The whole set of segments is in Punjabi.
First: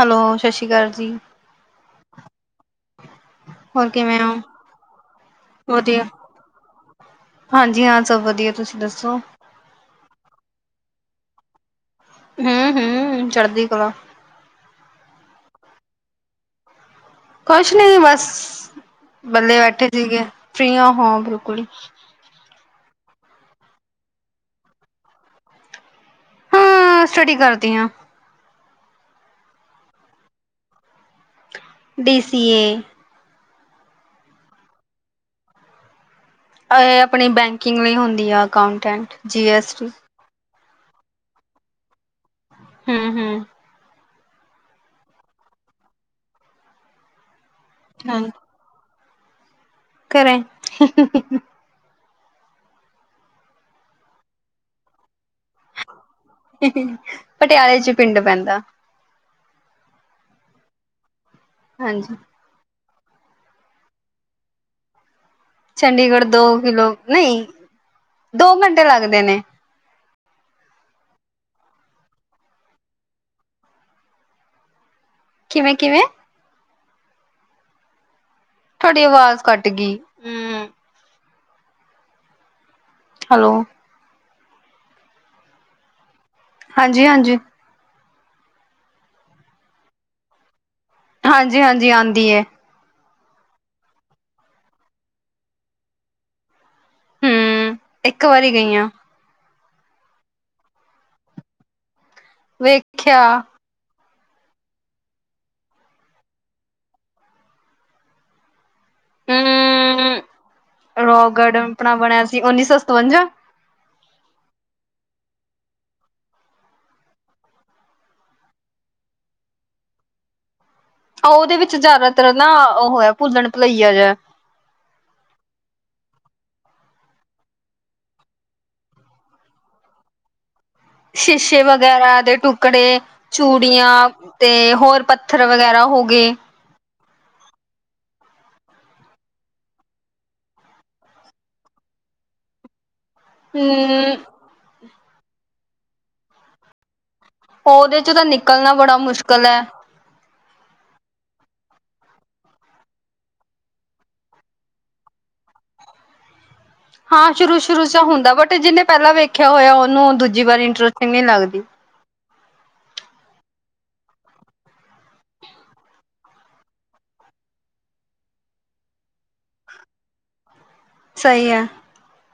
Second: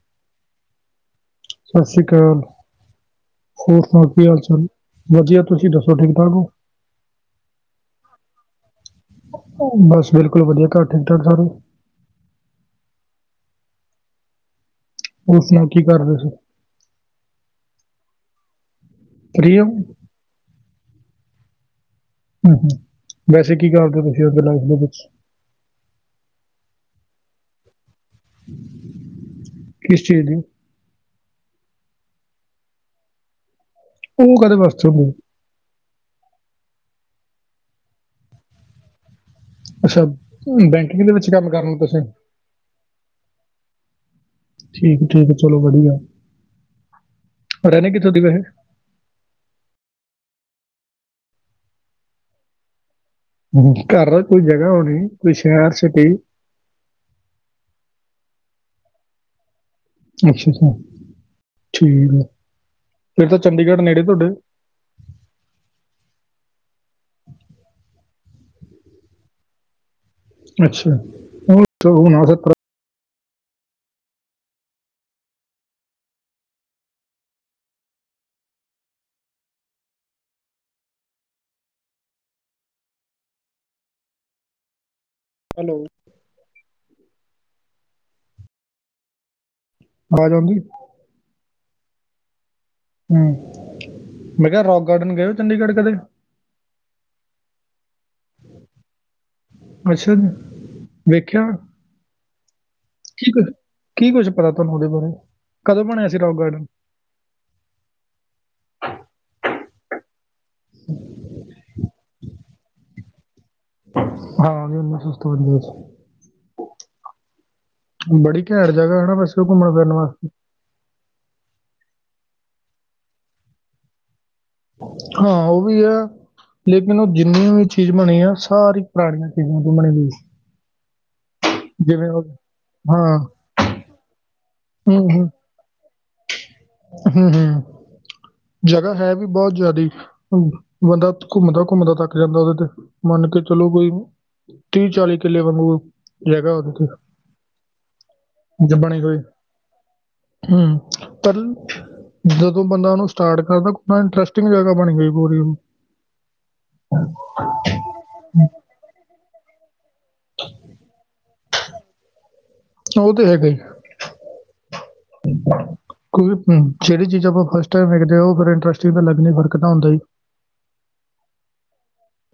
ਹੈਲੋ, ਸਤਿ ਸ਼੍ਰੀ ਅਕਾਲ ਜੀ। ਸਤ ਸ੍ਰੀ ਕਾਲ। ਹੋਰ ਸੁਣਾਓ, ਕਿਵੇਂ ਕੀ ਹੋ ਹਾਲ ਚਾਲ ਏ? ਵਦੀਆ ਤੁਸੀਂ ਦੱਸੋ, ਵਧੀਆ ਠੀਕ ਠਾਕ ਔ। ਹਾਂਜੀ ਹਾਂ, ਸਭ ਵਧੀਆ ਤੁਸੀਂ ਦੱਸੋ। ਬਸ ਬਿਲਕੁਲ ਵਧੀਆ, ਘਰ ਠੀਕ ਠਾਕ ਸਾਰੇ। ਹੂੰ ਹੂੰ, ਚੜ੍ਹਦੀ ਕਲਾ ਉਹ ਸੁਣਾ, ਕੀ ਕਰਦੇ ਸੀ? ਕੁਛ ਨੀ ਬਸ, ਫ੍ਰੀ ਬੇਲੇ ਹੋ? ਬੈਠੇ ਹੂੰ ਸੀਗੇ ਫਰੀਆਂ ਹਾਂ ਬਿਲਕੁਲ ਹੂੰ-ਹੂੰ, ਵੈਸੇ ਕੀ ਕਰਦੇ ਹੋ ਤੁਸੀਂ ਆਪਦੇ ਲਾਈਫ ਦੇ ਵਿੱਚ? ਹਾਂ ਸਟੱਡੀ ਕਰਦੀ ਹਾਂ ਕਿਸ ਚੀਜ ਦੀ ਬੀ ਸੀ ਏ ਉਹ ਕਾਦੇ ਵਾਸਤੇ ਹੁੰਦੇ? ਇਹ ਅਪਣੀ ਬੈਂਕਿੰਗ ਵੀ ਹੁੰਦੀ ਆ ਅਕਾਉਂਟੈਂਟ? ਅੱਛਾ, ਬੈਂਕਿੰਗ ਦੇ ਵਿੱਚ ਕੰਮ ਕਰਨਨਾ ਤੁਸੀਂ। ਹੂੰ-ਹੂੰ ਠੀਕ-ਠੀਕ ਚਲੋ ਵਧੀਆ। ਰਹਣੇ ਕਿੱਥੋਂ ਹਾਂ ਦੀ ਵੈਸੇ? ਘਰੇ ਘਰ ਨਾ ਕੋਈ ਜਗ੍ਹਾ ਹੋਣੀ, ਕੋਈ ਸ਼ਹਿਰ, ਸਿਟੀ ਹੀ-ਹੀ, ਪਟਿਆਲੇ ਚ ਪਿੰਡ ਪੈਂਦਾ। ਅੱਛਾ-ਅੱਛਾ ਠੀਕ ਹਾਂਜੀ ਹੈ, ਫਿਰ ਤਾਂ ਚੰਡੀਗੜ੍ਹ ਨੇੜੇ ਤੁਹਾਡੇ। ਚੰਡੀਗੜ੍ਹ ਦੋ ਕਿਲੋ ਨਹੀਂ, ਦੋ ਘੰਟੇ ਲਾਗਦੇ ਨੇ। ਅੱਛਾ, ਹੁਣ [unintelligible] ਕਿਵੇਂ-ਕਿਵੇਂ? ਤੁਹਾਡੀ ਆਵਾਜ਼ ਕਟ ਗਈ। ਹੂੰ ਹੈਲੋ ਹੈਲੋ। ਹਾਂਜੀ-ਹਾਂਜੀ ਆਵਾਜ਼ ਆਉਂਦੀ। ਹਾਂਜੀ -ਹਾਂਜੀ ਆਂਦੀ ਏ, ਹੂੰ, ਮੈਂ ਕਿਹਾ ਰੋਕ ਗਾਰਡਨ ਗਏ ਹੋ ਚੰਡੀਗੜ੍ਹ ਕਦੇ? ਹਮ ਇੱਕ ਵਾਰੀ ਗਈ ਆ। ਅੱਛਾ ਜੀ, ਵੇਖਿਆ? ਵੇਖਿਆ ਕੀ ਕੁ- ਕੀ ਕੁੱਛ ਪਤਾ ਤੁਹਾਨੂੰ ਉਹਦੇ ਬਾਰੇ? ਕਦੋਂ ਬਣਿਆ ਸੀ ਰੋਕ ਗਾਰਡਨ? ਹਮ ਰੋਕ ਗਾਰਡਨ ਆਪਣਾ ਬਣਿਆ ਸੀ ਉੱਨੀ ਸੌ ਸਤਵੰਜਾ? ਹਾਂਂ ਉਹਨਾ [unintelligible] ਬਣਦੀ ਬੜੀ ਘੈਟ ਜਗ੍ਹਾ ਹਨਾ ਵੈਸੇ ਓ ਘੁੰਮਣ ਫਿਰਨ ਵਾਸਤੇ ਅ ਉਹਦੇ ਵਿੱਚ ਜ਼ਿਆਦਾਤਰ ਨਾ, ਉਹ ਇਆ ਭੁੱਲਣ ਭੁਲਈਆ ਜਿਆ। ਹਾਂ, ਉਹ ਵੀ ਆ ਲੇਕਿਨ ਉਹ ਜਿੰਨੀਆਂ ਵੀ ਚੀਜ਼ ਬਣੀ ਆ ਸਾਰੀ ਪੁਰਾਣੀਆਂ ਚੀਜ਼ਾਂ ਤੋਂ ਬਣੀ ਹੋਈ। ਸ਼ੀਸ਼ੇ ਜਿਵੇਂ ਵਗੈਰਾ ਉਹ ਦੇ ਟੁਕੜੇ, ਹਾਂ ਚੂੜੀਆਂ ਤੇ ਹੂੰ ਹੋਰ ਹੂੰ ਪੱਥਰ ਵਗੈਰਾ ਹੋ ਗਏ ਹੂੰ ਹਮਮ। ਜਗ੍ਹਾ ਹੈ ਵੀ ਬਹੁਤ ਜ਼ਿਆਦੀ। ਬੰਦਾ ਘੁੰਮਦਾ-ਘੁੰਮਦਾ ਥੰਕ ਜਾਂਦਾ ਉਹਦੇ ਤੇ। ਮੰਨ ਕੇ ਚਲੋ ਕੋਈ ਹਮ ਤੀਹ ਚਾਲੀ ਕਿੱਲੇ ਬ ਜਗਾਾ ਉਹਦੇਤੇ ਉਹਹਦੇ ਚ ਤਾਂ ਨਿਕਲਣਾ ਬੜਾ ਮੁਸ਼ਕਿਲ ਹੈ। ਹੂੰ ਪਰ ਜਦੋਂ ਬੰਦਾ ਉਹਨੂੰ ਸਟਾਰਟ ਕਰਦਾ, ਇੰਟਰਸਟਿੰਗ ਜਗ੍ਹਾ ਬਣ ਗਈ ਪੋਰੀ। ਸ਼ੁਰੂ-ਸ਼ੁਰੂ ਚ ਹੁੰਦਾ ਬਟ ਜਿਹਨੇ ਪਹਿਲਾਂ ਵੇਖਿਆ ਹੋਇਆ, ਉਹਨੂੰ ਦੂਜੀ ਵਾਰੀ ਇੰਟਰਸਟਿੰਗ ਨੀ ਲੱਗਦੀ। ਉਹ ਤੇ ਹੈਗਾ ਹੀ। ਕਿਉਂਕਿ ਜਿਹੜੀ ਚੀਜਾਂ ਆਪਾਂ ਫਸਟ ਟਾਈਮ ਵੇਖਦੇ ਹੋ। ਉਹ ਫਿਰ ਇੰਟਰਸਟਿੰਗ ਤਾਂ ਲੱਗਣੀ ਫਰਕ ਤਾਂ ਹੁੰਦਾਈ ਸਹੀ ਐ।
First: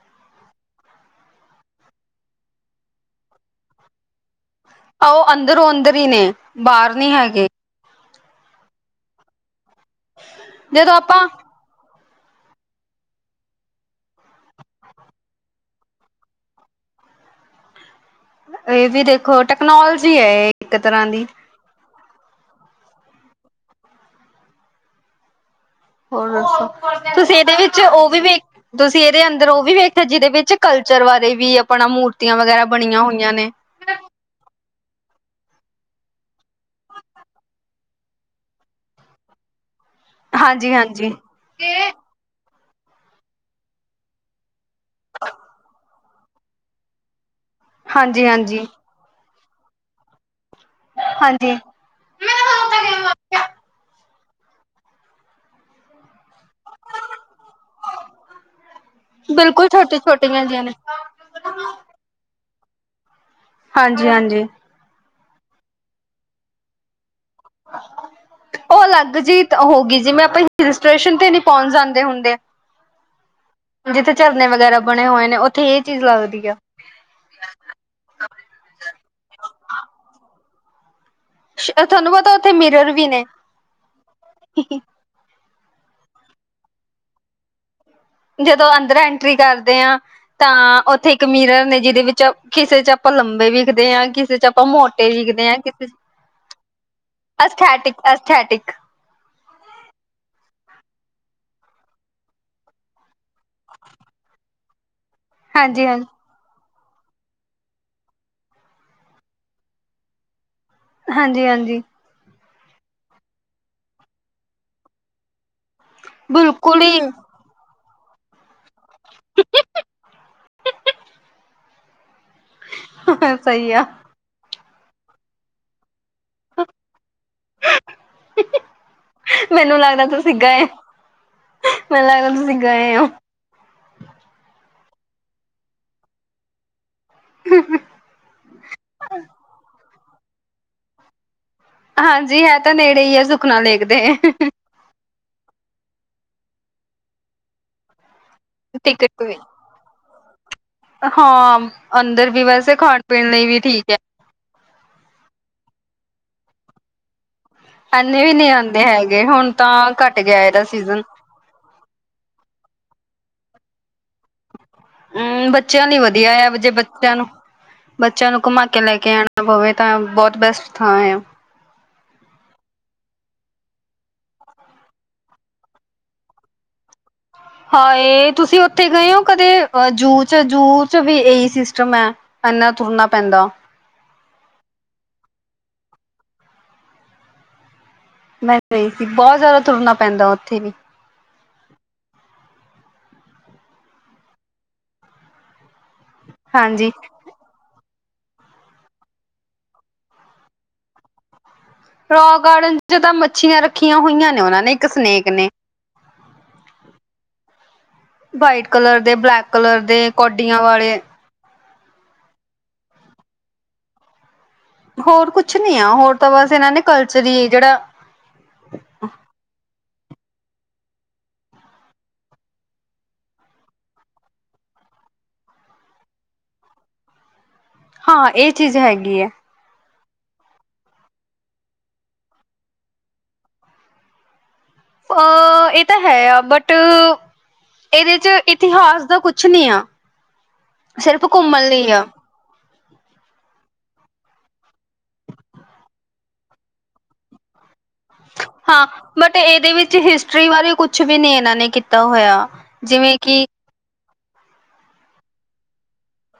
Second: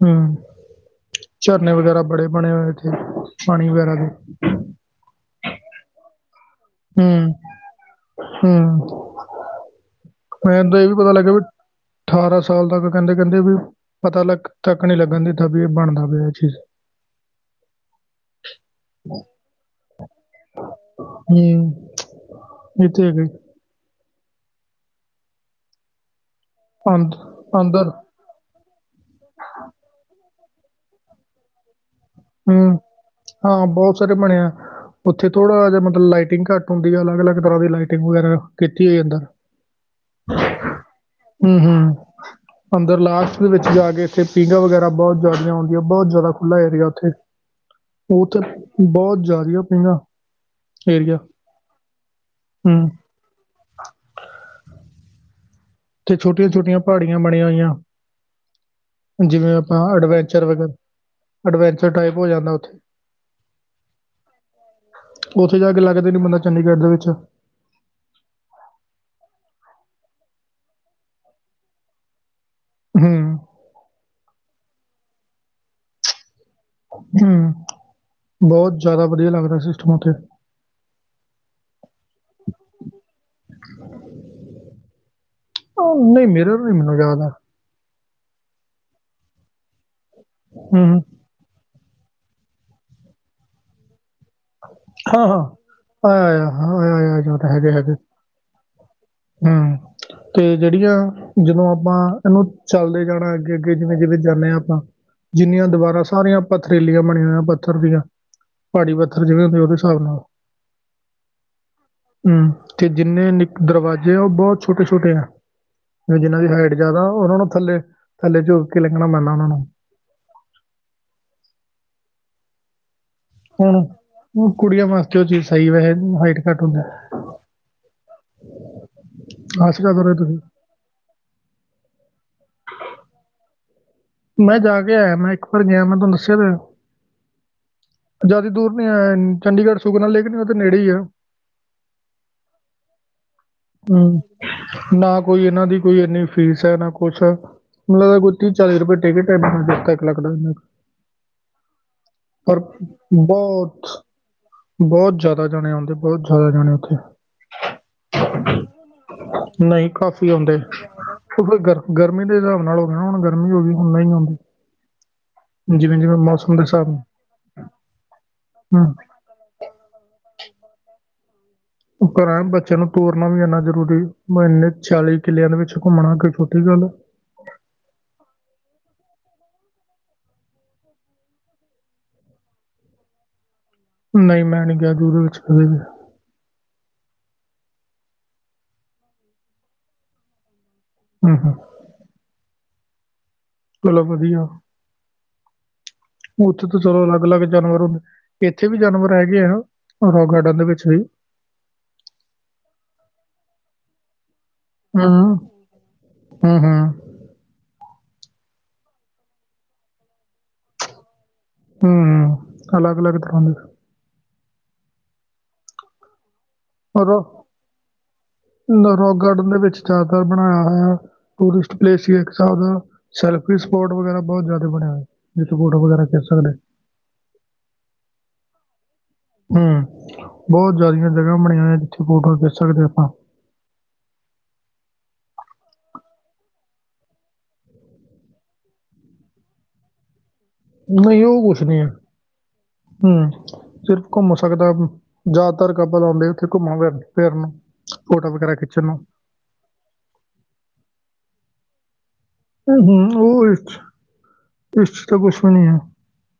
ਹੂੰ, ਝਰਨੇ ਵਗੈਰਾ ਬੜੇ ਬਣੇ ਹੋਏ ਇੱਥੇ ਪਾਣੀ ਵਗੈਰਾ ਦੇ। ਉਹ ਅੰਦਰੋਂ ਅੰਦਰ ਹੀ ਨੇ ਬਾਹਰ ਨੀ ਹੈਗੇ। ਹਮ, ਮੈਨੂੰ ਤੇ ਇਹ ਵੀ ਜਦੋਂ ਪਤਾ ਆਪਾਂ ਲੱਗਿਆ ਵੀ ਅਠਾਰਾਂ ਸਾਲ ਤੱਕ, ਕਹਿੰਦੇ -ਕਹਿੰਦੇ ਵੀ ਪਤਾ ਲੱਗ ਤੱਕ ਨੀ ਲੱਗਣ ਦਿਤਾ ਵੀ, ਇਹ ਬਣਦਾ ਪਿਆ ਇਹ ਚੀਜ਼। ਇਹ ਜੀ ਦੇਖੋ, ਟੈਕਨੋਲਜੀ ਹੈ ਇਹ ਇੱਕ ਤਰ੍ਹਾਂ ਦੀ। ਹੂੰ, ਇਹ ਤੇ ਹੈਗਾ ਈ। ਹੋਰ ਦੱਸੋ, ਅੰਦ- ਤੁਸੀਂ ਇਹਦੇ ਵਿੱਚ ਅੰਦਰ ਉਹ ਵੀ ਵੇਖ- ਤੁਸੀਂ ਇਹਦੇ ਅੰਦਰ ਉਹ ਵੀ ਵੇਖਿਆ ਜਿਹਦੇ ਵਿੱਚ ਕਲਚਰ ਬਾਰੇ ਵੀ, ਆਪਣਾ ਮੂਰਤੀਆਂ ਵਗੈਰਾ ਹੂੰ ਬਣੀਆਂ ਹੋਈਆਂ ਨੇ। ਸਾਰੇ ਬਣਿਆ ਓਥੇ ਥੋੜਾ ਜਾ ਮਤਲਬ ਲਾਈਟਿੰਗ ਘਾੱਟ ਹੁੰਦੀ ਆ ਅਲੱਗ-ਅਲੱਗ ਤਰਾ ਦੀ ਲਾਈਟਿਗ ਵਗੈਰਾ ਕੀਤੀ ਓਈ ਏ ਐਦਾ ਹਾਂਜੀ, ਹਾਂਜੀ ਹੂੰ ਤੇ ਹੂੰ ਅੰਦਰ ਲਾਸਟ ਦੇ ਵਿੱਚ ਜਾ ਕੇ ਇੱਥੇ ਪੀਂਘਾਂ ਵਗੈਰਾ ਬਹੁਤ ਜ਼ਿਆਦਾਆਂ ਹੁੰਦੀਆਂ, ਬਹੁਤ ਜ਼ਿਆਦਾ ਖੁੱਲ੍ਹਾ ਏਰੀਆ ਉੱਥੇ। ਹਾਂਜੀ ਉਥੇ ਹਾਂਜੀ ਬੋਤ ਜ਼ਿਆਦੀਆ ਪਈਆਂ ਏਰੀਆ ਹਾਂਜੀ ਹਮਮ ਤੇ ਛੋਟੀਆਂ-ਛੋਟੀਆਂ ਪਹਾੜੀਆਂ ਬਣੀਆ ਹੋਈਆਂ। ਜਿਵੇਂ ਬਿਲਕੁਲ ਅਪਾਂ ਛੋਟੀ ਛੋਟੀਆਂ ਅਡਵੈਂਚਰ ਜਿਹੀਆਂ ਵਗ ਨੇ ਅਡਵੈਂਚਰ ਟਾਈਪ ਓ ਜਾਂਦਾ ਓਥੇ ਹਾਂਜੀ-ਹਾਂਜੀ। ਉੱਥੇ ਜਾ ਕੇ ਲੱਗਦੇ ਨੇ ਬੰਦਾ ਚੰਡੀਗੜ੍ਹ ਦੇ ਵਿੱਚ, ਓਹ ਅਲੱਗ ਜੀਤ ਹੋ ਗੀ ਜਿਵੇਂ ਅਪਾਂ ਰੈਜਿਸਟੇਸ਼ਨ ਤੇ ਨੀ ਪੋਨ ਜਾਂਦੇ ਹੁੰਦੇ ਹੂੰ। ਜਿੱਥੇ ਝਰਨੇ ਵਗੈਰਾ ਬਣੇ ਹੋਏ ਨੇ ਓਥੇ ਇਹ ਚੀਜ਼ ਲੱਗਦੀ ਆ ਹਮ ਬਹੁਤ ਜ਼ਿਆਦਾ ਵਧੀਆ ਲੱਗਦਾ ਸਿਸਟਮ ਉੱਥੇ ਤੁਹਾਨੂੰ ਪਤਾ, ਉੱਥੇ ਮਿਰਰ ਵੀ ਨੇ। ਹੀ ਹੀ ਓ ਨਈ ਮੇਰੇ ਨੀ ਮੈਨੂੰ ਯਾਦ ਆ। ਜਦੋਂ ਅੰਦਰ ਐਂਟਰੀ ਕਰਦੇ ਆ ਤਾਂ ਹੂੰ ਹੂੰ ਉੱਥੇ ਕਮੇਰਾ ਮਿਰਰ ਨੇ ਜਿਹਦੇ ਵਿੱਚ, ਕਿਸੇ ਚ ਆਪਾਂ ਲੰਬੇ ਵਿਖਦੇ ਆ, ਕਿਸੇ ਚ ਆਪਾਂ ਮੋਟੇ ਵਿਖਦੇ ਹਾਂ ਕਿਤੇ ਆਇਆ ਆਇਆ ਹਾਂ ਆਇਆ ਆਇਆ ਜਾਂ ਤਾਂ ਹੈਗੇ ਹੈਗੇ ਅਸਥੈਟਿਕ-ਅਸਥੈਟਿਕ। ਹੂੰ। ਤੇ ਜਿਹੜੀਆਂ ਜਦੋਂ ਆਪਾਂ ਇਹਨੂੰ ਚੱਲਦੇ ਜਾਣਾ ਅੱਗੇ-ਅੱਗੇ, ਜਿਵੇਂ-ਜਿਵੇਂ ਜਾਂਦੇ ਆ ਆਪਾਂ ਜਿੰਨੀਆਂ ਹਾਂਜੀ ਦੀਵਾਰਾਂ ਹਾਂਜੀ ਸਾਰੀਆਂ ਪੱਥਰੀਲੀਆਂ ਬਣੀਆਂ ਹੋਇਆਂ ਪੱਥਰ ਦੀਆਂ। ਪਹਾੜੀ ਪੱ [unintelligible] ਹਿਸਾਬ ਨਾਲ ਹਾਂਜੀ-ਹਾਂਜੀ। ਹੂੰ, ਤੇ ਜਿਨੇ ਨੇਕ ਦਰਵਾਜ਼ੇ ਓ ਬੋਤ ਛੋਟੇ-ਛੋਟੇ ਨੇ। ਜਿਨਾਂ ਦੀ ਹਾਈਟ ਬਿਲਕੁਲ ਹੀ ਜਆਦਾ ਓਨਾ ਨੂੰ ਥੱਲੇ, ਥੱਲੇ ਝੁੱਕ ਕੇ ਲਗਣਾ ਪੈਂਦਾ ਓਨਾ ਨੂੰ। [inaudible] ਹੂੰ, ਕੁੜੀਆਂ ਵਾਸਤੇ ਓ ਚੀਜ਼ ਸਈ ਵੈਹੇ ਹਾਈਟ ਘਾੱਟ ਹੁੰਦੈ ਮੈਨੂੰ ਆਸਰਾ ਲੱਗਦਾ ਕਰੋ ਤੁਸੀ ਤੁਸੀਂ ਗਏ ਮੈਨੂੰ ਲੱਗਦਾ ਤੁਸੀਂ ਗਏ ਓ ਮੈ ਜਾ ਕੇ ਆਏਆ ਮੈ ਇਕ [unintelligible] ਗੇਆ ਮੈ ਤਾਨੂੰ ਦਸੇਆ ਤੇ ਐ [inaudible] ਜ਼ਿਆਦੀ ਦੂਰ ਨੀ ਆਏ, ਚੰਡੀਗੜ ਸੁਕਨਾ ਲੇਕ ਨੇ ਓਦੇ ਨੇੜੇ ਈ ਆ ਹਾਂਜੀ, ਐ ਤਾ ਨੇੜੇ ਈ ਐ ਸੁਖਨਾ ਲੇਕ ਦੇ। ਹੂੰ ਨਾ ਕੋਈ ਇਨਾਂ ਦੀ ਕੋਈ ਇੰਨੀ ਫੀਸ ਐ ਨਾ ਕੁਛ [unintelligible] ਕੋਈ ਤੀ ਚਾਲੀ ਰੱਪੇ ਟਿਕਟ ਵੀ [unintelligible] ਹਾਂ ਅੰਦਰ ਵੀ ਪਰ ਵੈਸੇ ਖਾਣ ਪੀਣ ਲਈ ਵੀ ਠੀਕ ਬੌਤ ਹੈ ਬੋਤ ਜਾਦਾ ਜਣੇ ਆਓਦੇ, ਬੋਤ ਜਾਦਾ ਜਣੇ ਓਥੇ ਐਨੇ ਵੀ ਨੀ ਆਨਦੇ ਹੈਗੇ, ਹੋਨ ਨਹੀਂ ਤਾਂ ਘਾੱਟ ਕਾਫੀ ਗੇਆ ਆਉਂਦੇ ਐਦਾ ਸੀਜ਼ਨ [unintelligible] ਗਰ ਗਰਮੀ ਦੇ ਹੇਸਾਬ ਨਾਲ ਹੋਗਯਾ ਹੁਣ ਗਰਮੀ ਹੋ ਗਈ ਹੁਣ ਹੂੰ, ਬੱਚੇਆਂ ਲਈ ਜਿਵੇਂ ਜਿਵੇਂ ਵਦਿਆ ਯਾ ਮੌਸਮ ਦੇ ਜੇ ਹਿਸਾਬ ਨਾਲ ਬੱਚੇਆਂ ਨੂ, ਬੱਚੇਆਂ ਨੂੰ ਕੁਮਾ ਕੇ ਲੈ ਹੂੰ ਕੇ ਆਣਾ ਪਵੇ ਤਾਂ ਬੋਤ ਬੈਸਟ ਥਾਂਯਾ। ਘੱਰਾਂ ਬੱਚੇਆਂ ਨੂੰ ਟੋਰਨਾ ਵੀ ਐਨਾ ਜਰੂਰੀ, ਓ ਇਨੇ ਛਿਆਲੀ ਕਿਲਿਆਂ ਦੇ ਵਿਚ ਘੁੰਮਣਾ ਕੋਈ ਛੋਟੀ ਗਾੱਲ ਆ ਹਾਏ, ਤੁਸੀ ਓਥੇ ਗਏ ਓ ਕਦੇ ਅ ਜੂ ਚ, ਜੂ ਚ ਵੀ ਏਈ ਸਿਸਟਮ ਐ। ਐਨਾ ਤੁਰਨਾ ਪੈਂਦਾ ਨਈ, ਮੈ ਨੀ ਗੇਆ ਜੂ ਦੇ ਵਿੱਚ ਕਦੇ ਵੀ। ਮੈਂ ਗਈ ਸੀ, ਬੋਤ ਜ਼ਿਆਦਾ ਤੁਰਨਾ ਪੈਂਦਾ ਓਥੇ ਵੀ ਹੂੰ, ਹੂੰ। ਚਲੋ ਵਦਿਆ। ਓਥੇ ਤੇ ਹਾਂਜੀ ਚਲੋ ਅਲੱਗ-ਅਲੱਗ ਜਾਨਵਰ ਹੁ ਇੱਥੇ ਵੀ ਜਾਨਵਰ ਹੈਗੇ ਆ, ਰੋਕ ਗਾਰਡਨ ਦੇ ਵਿੱਚ ਵੀ ਰੋਕ ਗਾਰਡਨ ਚ ਤਾਂ ਮੱਛੀਆਂ ਰੱਖੀਆ ਹੋਈਆਂ ਨੇ, ਓਨਾ ਨੇ ਤੇ ਸਨੇਕ ਹੂੰ, ਨੇ ਹੂੰ-ਹੂੰ, ਵਾਈਟ ਕਲਰ ਦੇ, ਬਲੈਕ ਕਲਰ ਦੇ, ਕੋਡੀਆਂ ਵਾਲੇ ਹੂੰ, ਅਲੱਗ-ਅਲੱਗ ਤਰਾ ਦੇ। ਹੋਰ ਕੁਛ ਨੀ ਐ, ਹੋਰ ਤਾਂ ਬਾੱਸ ਏਨਾਂ ਨੇ ਕਲਚਰ ਈ ਏ ਜੜਾ ਨ ਰੋਕ ਗਾਰਡਨ ਦੇ ਵਿੱਚ ਜ਼ਿਆਦਾਤਰ ਬਣਾਏਆ ਹੋਏਆ ਟੂਰਿਸਟ ਪਲੇਸ ਈ ਏਕ ਸਾਬ ਦਾ ਸੈਲਫੀ ਸਪੋਟ ਵਗੈਰਾ ਬੋਤ ਜਿਆਦੇ ਬਣੇ ਓਏ, ਜਿਥੇ ਫੋਟੋ ਵਗੈਰਾ ਖੇਚ ਸਕਦੇ ਹਾਂ, ਇਹ ਚੀਜ਼ ਹੈਗੀ ਐ। ਹੂੰ, ਬੋਤ ਜਾਦੀਆ ਜਗਾ ਬਣਿਆਂ ਓਇਯਾਂ, ਜਿਥੇ ਫੋਟੋਵਾਂ ਖੇਚ ਸਕਦੇ ਅਪਾਂ ਅ, ਏ ਤਾਂ ਹੈਯਾ ਬੱਟ ਏਦੇ ਚ ਇਤਿਹਾਸ ਦਾ ਕੁਛ ਨੀ ਆ, ਨਹੀਂ ਸਿਰਫ ਉਹ ਕੁਛ ਘੁੰਮਨ ਨਹੀਂ ਲਈ ਆ। ਹੂੰ। ਸਿਰਫ ਘੁੰਮ ਸਕਦੈ, ਜ਼ਿਆਦਾਤਰ ਕਪਲ ਆਓਂਦੇ ਓਥੇ ਘੁੰਮਨ-ਫਿਰਨ। ਫੋਟੋ ਵਗੈਰਾ ਖਿੱਚਨ ਹਾਂ ਨੂੰ ਬਟ ਇੱਦੇ ਵਿੱਚ ਹਿਸਟਰੀ ਵਾਰੇ ਕੁਛ ਵੀ ਨੀ ਇਨਾਂ ਨੇ ਕੀਤਾ ਹੋਏਆ। ਹਮ ਹਮ ਉਹ ਇਸ ਇਸ ਚ ਤਾਂ ਕੁਛ ਵੀ ਨੀ ਹੈ।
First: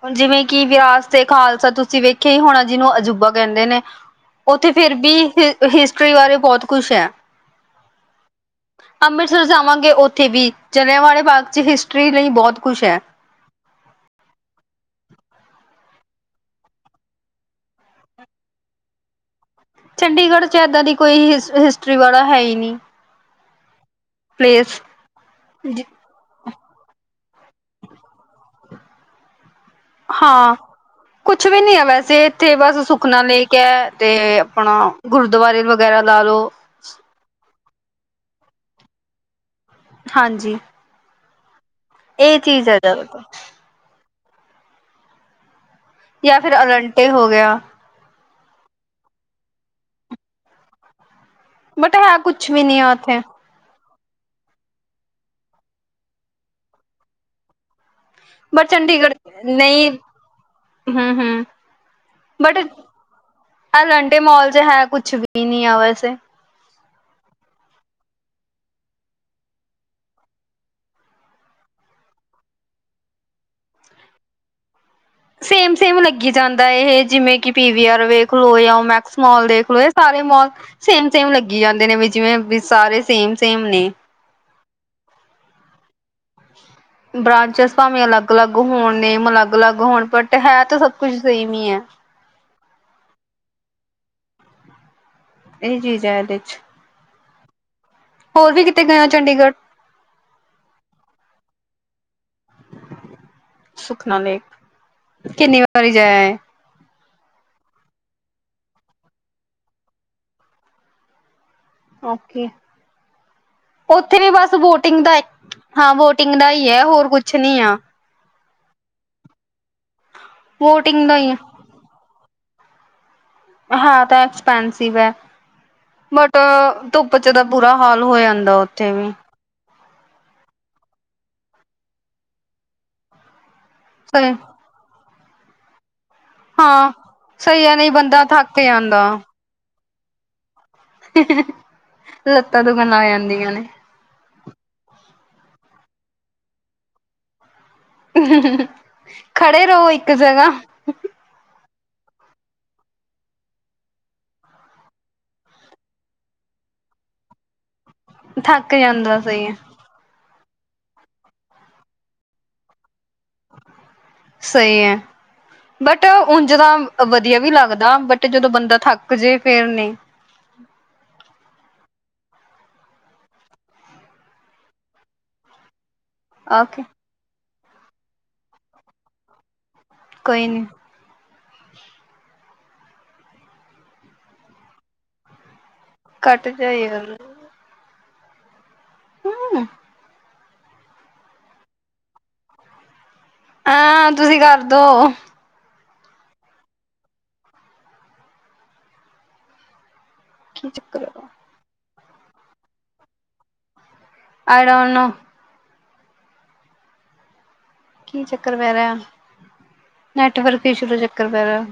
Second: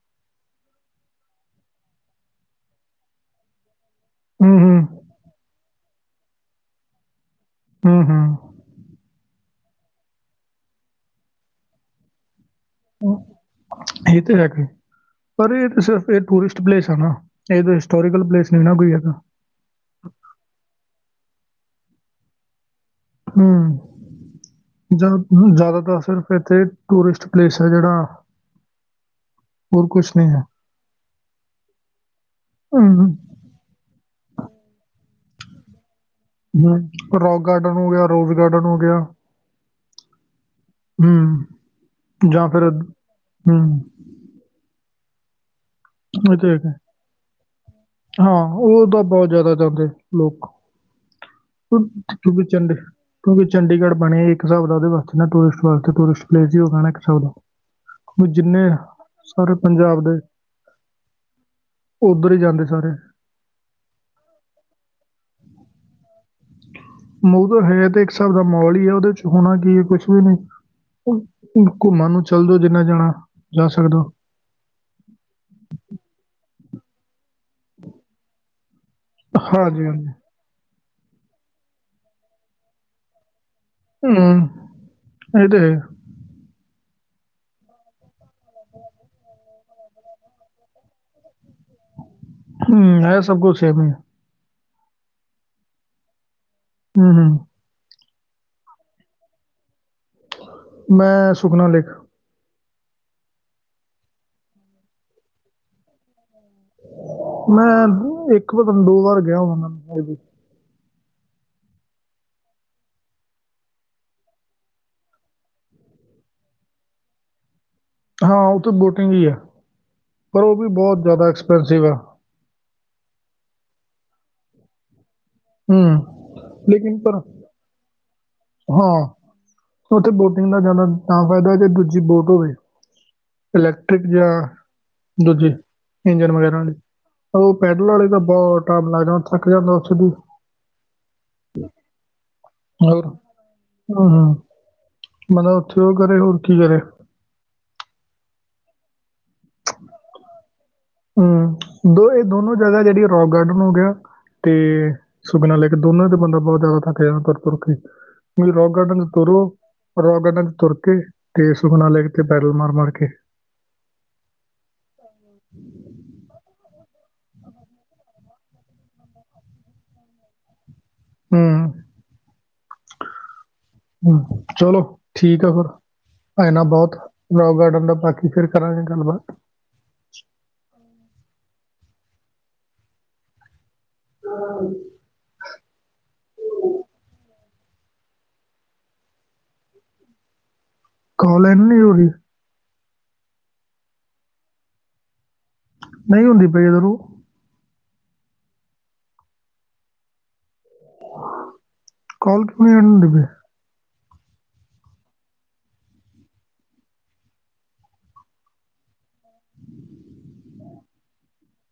ਹੁਣ ਜਿਵੇ ਕਿ ਵਿਰਾਸ ਤੇ ਖਾਲਸਾ ਤੁਸੀ ਵੇਖਿਆ ਹੀ ਹੋਣਾ ਜਿਹਨੂੰ ਅਜੂਬਾ ਕਹਿਦੇ ਨੇ ਹੂੰ, ਉਥੇ ਹੂੰ, ਫਿਰ ਵੀ ਹਿਸਟਰੀ ਬਾਰੇ ਬਹੁਤ ਕੁਛ ਹੈ। ਹਮ ਹਮ ਅੰਮ੍ਰਿਤਸਰ ਜਾਵਾਂਗੇ ਉੱਥੇ ਵੀ ਜਲ੍ਹਿਆਂ ਵਾਲੇ ਬਾਗ ਚ ਹਿਸਟਰੀ ਲਈ ਬਹੁਤ ਕੁਛ ਹੈ। ਇਹ ਤਾਂ ਹੈ। ਪਰ ਇਹ ਇਕ ਸਿਰਫ ਇਹ ਟੂਰਿਸਟ ਪਲੇਸ ਹੈ ਨਾ ਇਹ ਕੋਈ ਹਿਸਟੋਰੀਕਲ ਪਲੇਸ ਨਹੀ ਨਾ ਕੋਈ ਇਹਦਾ- ਚੰਡੀਗੜ੍ਹ 'ਚ ਏਦਾਂ ਦੀ ਕੋਈ ਹਿਸ ਹਿਸਟਰੀ ਵਾਲਾ ਹੈ ਹੀ ਨਹੀ ਹਮ ਜਾਂ ਜ਼ਿਆਦਾਤਰ ਸਿਰਫ ਇੱਥੇ ਟੂਰਿਸਟ ਪਲੇਸ ਹੈ ਜਿਹੜਾ। ਹੋਰ ਕੁਛ ਨਹੀਂ ਹੈ। ਹਾਂ ਕੁਛ ਵੀ ਨੀ ਹੈ ਵੈਸੇ ਇੱਥੇ ਬਸ ਹੂੰ, ਹੂੰ, ਸੁਖਨਾ ਲੇਕ ਤੇ ਆਪਣਾ ਗੁਰਦੁਆਰੇ ਵਗੈਰਾ ਲਾ ਲੋ। ਹਮ ਰੋਕ ਗਾਰਡਨ ਹੋ ਗਿਆ ਰੋਜ਼ ਗਾਰਡਨ ਹੋ ਗਿਆ। ਹਾਂਜੀ ਹੂੰ ਇਹ ਜਾਂ ਚੀਜ਼ ਫਿਰ ਹੈ ਜ਼ਿਆਦਾਤਰ ਹੂੰ ਇਹ ਜਾਂ ਤਾਂ ਫਿਰ ਹੈਗਾ। ਅਲੰਟੇ ਹੋ ਗਿਆ। ਹਾਂ ਉਹ ਤਾਂ ਬਹੁਤ ਜ਼ਿਆਦਾ ਜਾਂਦੇ ਲੋਕ ਬਟ ਹੈ ਤੂੰ ਕੁਛ ਵੀ ਚੰਡ ਨੀ ਆ [unintelligible] ਉੱਥੇ ਤ ਚੰਡੀਗੜ੍ਹ ਬਣੇ ਇਕ ਹਿਸਾਬ ਦਾ ਉਹਦੇ ਵਾਸਤੇ ਨਾ ਟੂਰਿਸਟ ਵਾਸਤੇ ਟੂਰਿਸਟ ਪਲੇਸ ਹੀ ਉਹ ਕਹਿਣਾ ਇਕ ਹਿਸਾਬ ਦਾ- ਬਟ ਜਿੰਨੇ ਚੰਡੀਗੜ੍ਹ ਸਾਰੇ ਨਹੀਂ ਪੰਜਾਬ ਦੇ ਹਮ ਹਮ ਉੱਧਰ ਹੀ ਜਾਂਦੇ ਸਾਰੇ। ਆਲੰਟੇ ਮਾਲ ਚ ਹੈ ਕੁਛ ਵੀ ਨੀ ਆ ਵੈਸੇ। ਮ ਤਾਂ ਹੈ ਤੇ ਇਕ ਹਿਸਾਬ ਦਾ ਮੋਲ ਹੀ ਹੈ। ਉਹਦੇ 'ਚ ਹੋਣਾ ਕੀ ਹੈ ਕੁਛ ਵੀ ਨਹੀ। ਘੁੰਮਣ ਨੂੰ ਚਲ ਜੋ ਜਿੰਨਾ ਜਾਣਾ ਜਾ ਸਕਦਾ। ਸੇਮ- ਸੇਮ ਲੱਗੀ ਜਾਦਾ ਇਹ ਜਿਵੇ ਕ ਪੀਵੀ ਆਰ ਵੇਖਲੋ ਜਾਂ ਓ ਮੈਕਸ ਮਾਲ ਦੇਖਲੋ ਹਾਂਜੀ ਇਹ ਹਾਂਜੀ ਸਾਰੇ ਮਾਲ ਸੇਮ ਸੇਮ ਲੱਗੀ ਜਾਂਦੇ ਨੇ ਵੀ ਜਿਵੇਂ ਵੀ ਸਾਰੇ ਸੇਮ ਸੇਮ ਨੇ। ਹੂੰ ਇਹ ਤੇ ਹੈ। ਬ੍ਰਾਂਚਿਸ ਭਾਵੇ ਅਲੱਗ- ਅਲੱਗ ਹੋਣ ਨੇਮ ਅਲੱਗ- ਅਲੱਗ ਹੋਣ ਬਟ ਹੈ ਤਾਂ ਸਭ ਕੁਝ ਸੇਮ ਹੀ ਹੈ। ਹਮ ਇਹ ਸਬ ਕੁਛ ਸੇਮ ਈ ਇਹੀ ਚੀਜ਼ ਹੈ ਇਹਦੇ ਚ ਹੂੰ- ਹੂੰ - ਹੋਰ ਵੀ ਕਿੱਤੇ ਗਏ ਆ ਚੰਡੀਗੜ੍ਹ। ਮੈਂ ਸੁਖਨਾ ਲੇਕ ਸੁਖਨਾ ਲੇਖ ਕਿੰਨੀ ਵਾਰੀ ਜਾਆਏ। ਮੈਂ ਇੱਕ ਵਨ ਦੋ ਵਾਰ ਗਿਆ ਹੋਵਾਂਗਾ ਓਕੇ ਉੱਥੇ ਵੀ ਬਸ ਬੋਟਿੰਗ ਦਾ ਹਾਂ ਬੋਟਿੰਗ ਦਾ ਹੀ ਹੈ ਹੋਰ ਕੁਛ ਨੀ ਆ। ਹਾਂ ਉਹ ਤਾਂ ਬੋਟਿੰਗ ਹੀ ਆ ਪਰ ਉਹ ਵੀ ਬਹੁਤ ਵੋਟਿੰਗ ਦਾ ਜਿਆਦਾ ਹੀ ਹੈ ਐਕਸਪੈਂਸਿਵ ਆ। ਹਾਂ ਤਾਂ ਐਕਸਪੈਂਸਿਵ ਹੈ। ਬਟ ਹੂੰ ਲੇਕਿਨ ਪਰ ਧੁੱਪ 'ਚ- ਬੁਰਾ ਹਾਲ ਹੋ ਜਾਦਾ ਹਾਂ- ਉਥੇ ਬੋਟਿੰਗ ਦਾ ਜਿਆਦਾ ਤਾਂ ਫ਼ਾਇਦਾ ਹੈ। ਜ ਦੂਜੀ ਬੋਟ ਹੋਵੇ ਇਲੈਕਟ੍ਰਿਕ ਜਾਂ ਸਹੀ ਦੂਜੇ ਇੰਜਨ ਵਗੈਰਾ ਆਲੀ ਹਾਂ। ਉਹ ਸਹੀ ਹੈ ਨਹੀਂ ਪੈਡਲਾਂ ਵਾਲੇ ਤਾਂ ਬੰਦਾ ਥੱਕ ਬਹੁਤ ਟੈਮ ਜਾਂਦਾ ਲੱਗਦਾ। ਥੱਕ ਜਾਂਦਾ ਉੱਥੇ ਵੀ। ਲੱਤਾਂ ਦੁਕ ਣ ਲ ਗ ਆ ਜਾਂਦੀਆਂ ਨੇ। ਹਾਂ ਹੋ- ਮਤਲਬ ਉਥੇ ਉਹ ਕਰੇ ਹੋਰ ਕੀ ਕਰੇ ਹ ਖੜੇ ਰਹੋ ਇੱਕ ਜਗ੍ਹਾ। ਹਮ ਦੋ ਇਹ ਦੋਨੋ ਜਗ੍ਹਾ ਜਿਹੜੀ ਰੋਕ ਗਾਰਡਨ ਹੋ ਗਿਆ ਤੇ ਸੁਖਨਾ ਲੇਕ ਇ ਦੋਨਾ ਦੇ ਬੰਦਾ ਬਹੁਤ ਜਿਆਦਾ ਥੱਕ ਜੰਦਾ ਤੁਰ ਤੁਰ ਕੇ- ਵੀ ਥੱਕ ਰੋਕ ਗਾਰਡਨ 'ਚ ਜਾਂਦਾ ਤੁਰੋ ਸਹੀ ਹੈ ਰੋਕ ਗਾਰਡਨ 'ਚ ਤੁਰ ਕੇ ਤੇ ਸੁਖਨਾ ਲੈ ਕੇ ਤੇ ਪੈਡਲ ਮਾਰ ਮਾਰ ਕੇ- ਸਹੀ ਹੈ। ਬਟ ਉਝ ਤਾਂ ਵਧੀਆ ਵੀ ਲਗਦਾ ਬਟ ਜਦੋ ਬੰਦਾ ਥੱਕ ਜੇ ਫੇਰ ਨੇ- ਹਮ ਹ ਚਲੋ ਠੀਕ ਆ ਫਿਰ ਨਾ ਓਕੇ ਬਹੁਤ ਰੋਕ ਗਾਰਡਨ ਦਾ ਬਾਕੀ ਫੇਰ ਕਰਾਂਗੇ ਗੱਲਬਾਤ ਕੋਈ ਨਹੀ- [unintelligible] ਘੱਟ ਜਾਏ ਹੁਣ ਹਮ ਕਾਲ ਐਂਡ ਨਹੀਂ ਹੋ ਰਹੀ। ਹਾਂ ਤੁਸੀਂ ਕਰਦੋ ਨਹੀਂ ਹੁੰਦੀ ਪਈ ਜਦੋਂ ਕੀ ਚੱਕਰ ਆ। ਕਲ ਕਿਵੇਂ ਆਣ ਦੇਵੇ। ਆਈ ਡੋਂਟ ਨੋ ਕੀ ਚੱਕਰ ਪੈ ਰਿਹਾ, ਨੈਟਵਰਕ ਇੱਛੂ ਦਾ ਚੱਕਰ ਪੈ ਰਿਹਾ।